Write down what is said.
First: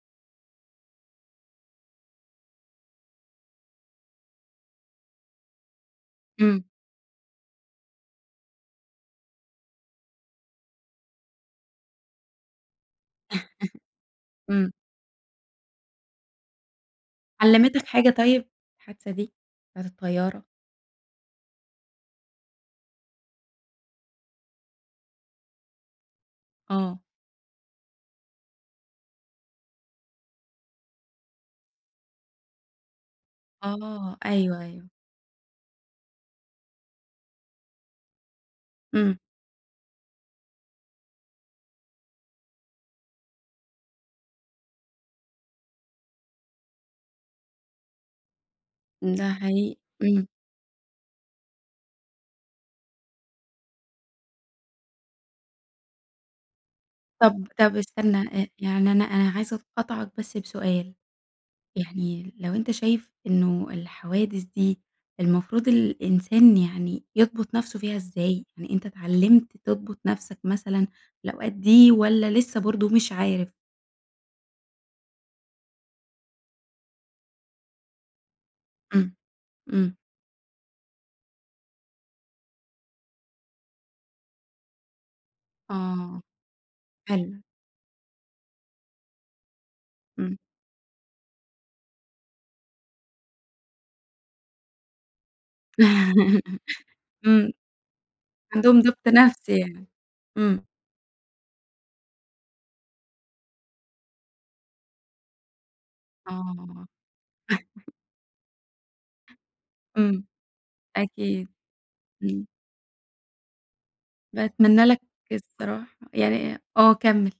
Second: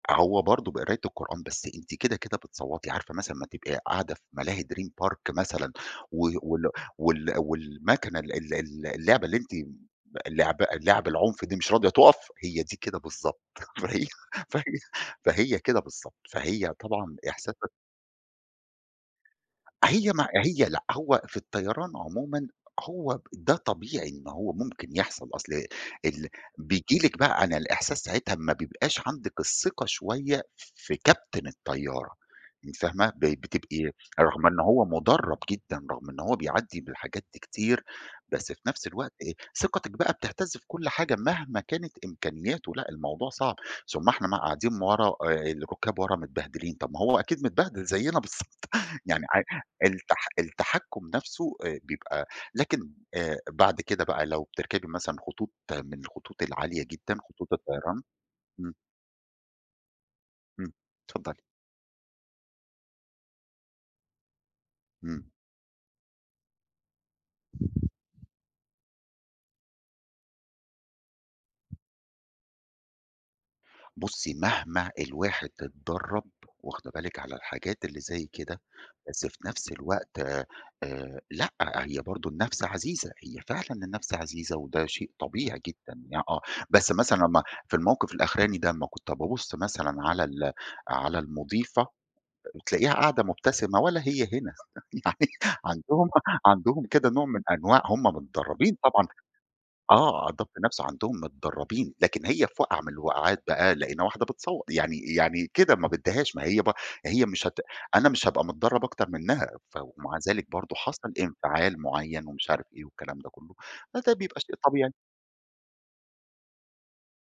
أ هو برضه بقراية القُرآن، بس أنتِ كده، كده بتصوّتي، عارفة مثلًا اما تبقي قاعدة في ملاهي Dream Park مثلًا، و إمم. وال وال وال المَكَنة ال ال ال اللعبة اللي أنتِ اللعبة اللعب العُنف دي مش راضية تُقف، هي دي كده بالضبط، فهي فهي إمم. فهي كده بالضبط، فهي طبعًا إحساس علمتك حاجة طيب، الحادثة دي، بتاعة هي ما الطيارة؟ هي لأ، هو في الطيران عُمومًا هو ده طبيعي إن هو ممكن يحصل، أصل ال بييجي آه. لِكِ بقى عن الإحساس ساعتها ما بيبقاش عندِك الثِّقَة شوية ف في كابتن الطيارة، أنتِ فاهمة، ب بتبقي آه، رغم إن أيوه، هو أيوه. مُدَرَّب جدًا، رغم إن هو بيعدِّي بالحاجات دي كتير، بس في نفس الوقت إمم. إيه، ثقتِك بقى بتهتزّ في كُلّ حاجة مهما كانت إمكانياتُه لأ، الموضوع صعب، ثم إحنا مقعّدين م ورا، آآ الرُّكَّاب ورا متبهدلين، طب ما هو أكيد متبهدل زيِّنا بالضبط، يعني ده عاي حقيقي، الت إمم. التَّحكُّم نفسُه آآ بيبقى لكن، آآ بعد كده بقى لو بِتركبي مثلًا خطوط من الخطوط العالية جدًا، طب خطوط طب الطيران استنى، آآ إمم. يعني أنا عايزة أقاطعك بس إمم، بسؤال، اتفضلي. يعني لو أنت شايف إنه الحوادث دي، إمم. المفروض الإنسان يعني يضبط نفسه فيها إزاي؟ يعني أنت اتعلَّمت تضبط نفسك مثلًا، الأوقات دي والّا لسه برضه مش عارف؟ بُصّي مهما الواحد اتدرَّب- واخده بالِك- على الحاجات اللي زي كده، إمم، بس في نفس إمم. الوقت آآ لأ، هي برضه النَّفْس عزيزة، هي فعلًا النَّفْس عزيزة، وده شيء طبيعي جدًا، ي آه، آه، بس مثلًا حلو. اما في الموقف الأخراني ده، لمّا كنت بَابُصّ مثلًا على إمم. ال على المُضيفة ت تلاقيها قاعدة مُبتسمة ولا هي هنا، يعني عندهم عندهم كده نوع من إمم، أنواع هُم متدرَّبين عندهم طبعًا ضبط نفس يعني، آه، ضبط إمم. نفس عندهم، متدربين، لكن هي في واقعة من الوقعات بقى لقينا واحدة بتصَوَّت، يعني يعني كده، ما بدهاش، ما هي ب آه. هي مش هت أنا مش هابقى متدرّب أكتر منها، فو مع إمم، ذلك برضه حصل أكيد، انفعال مُعيّن إمم. ومش عارف إيه والكلام ده كُلّه، فده بيبقى شيء باتمنى طبيعي. لك الصراحة يعني آه، كمّل.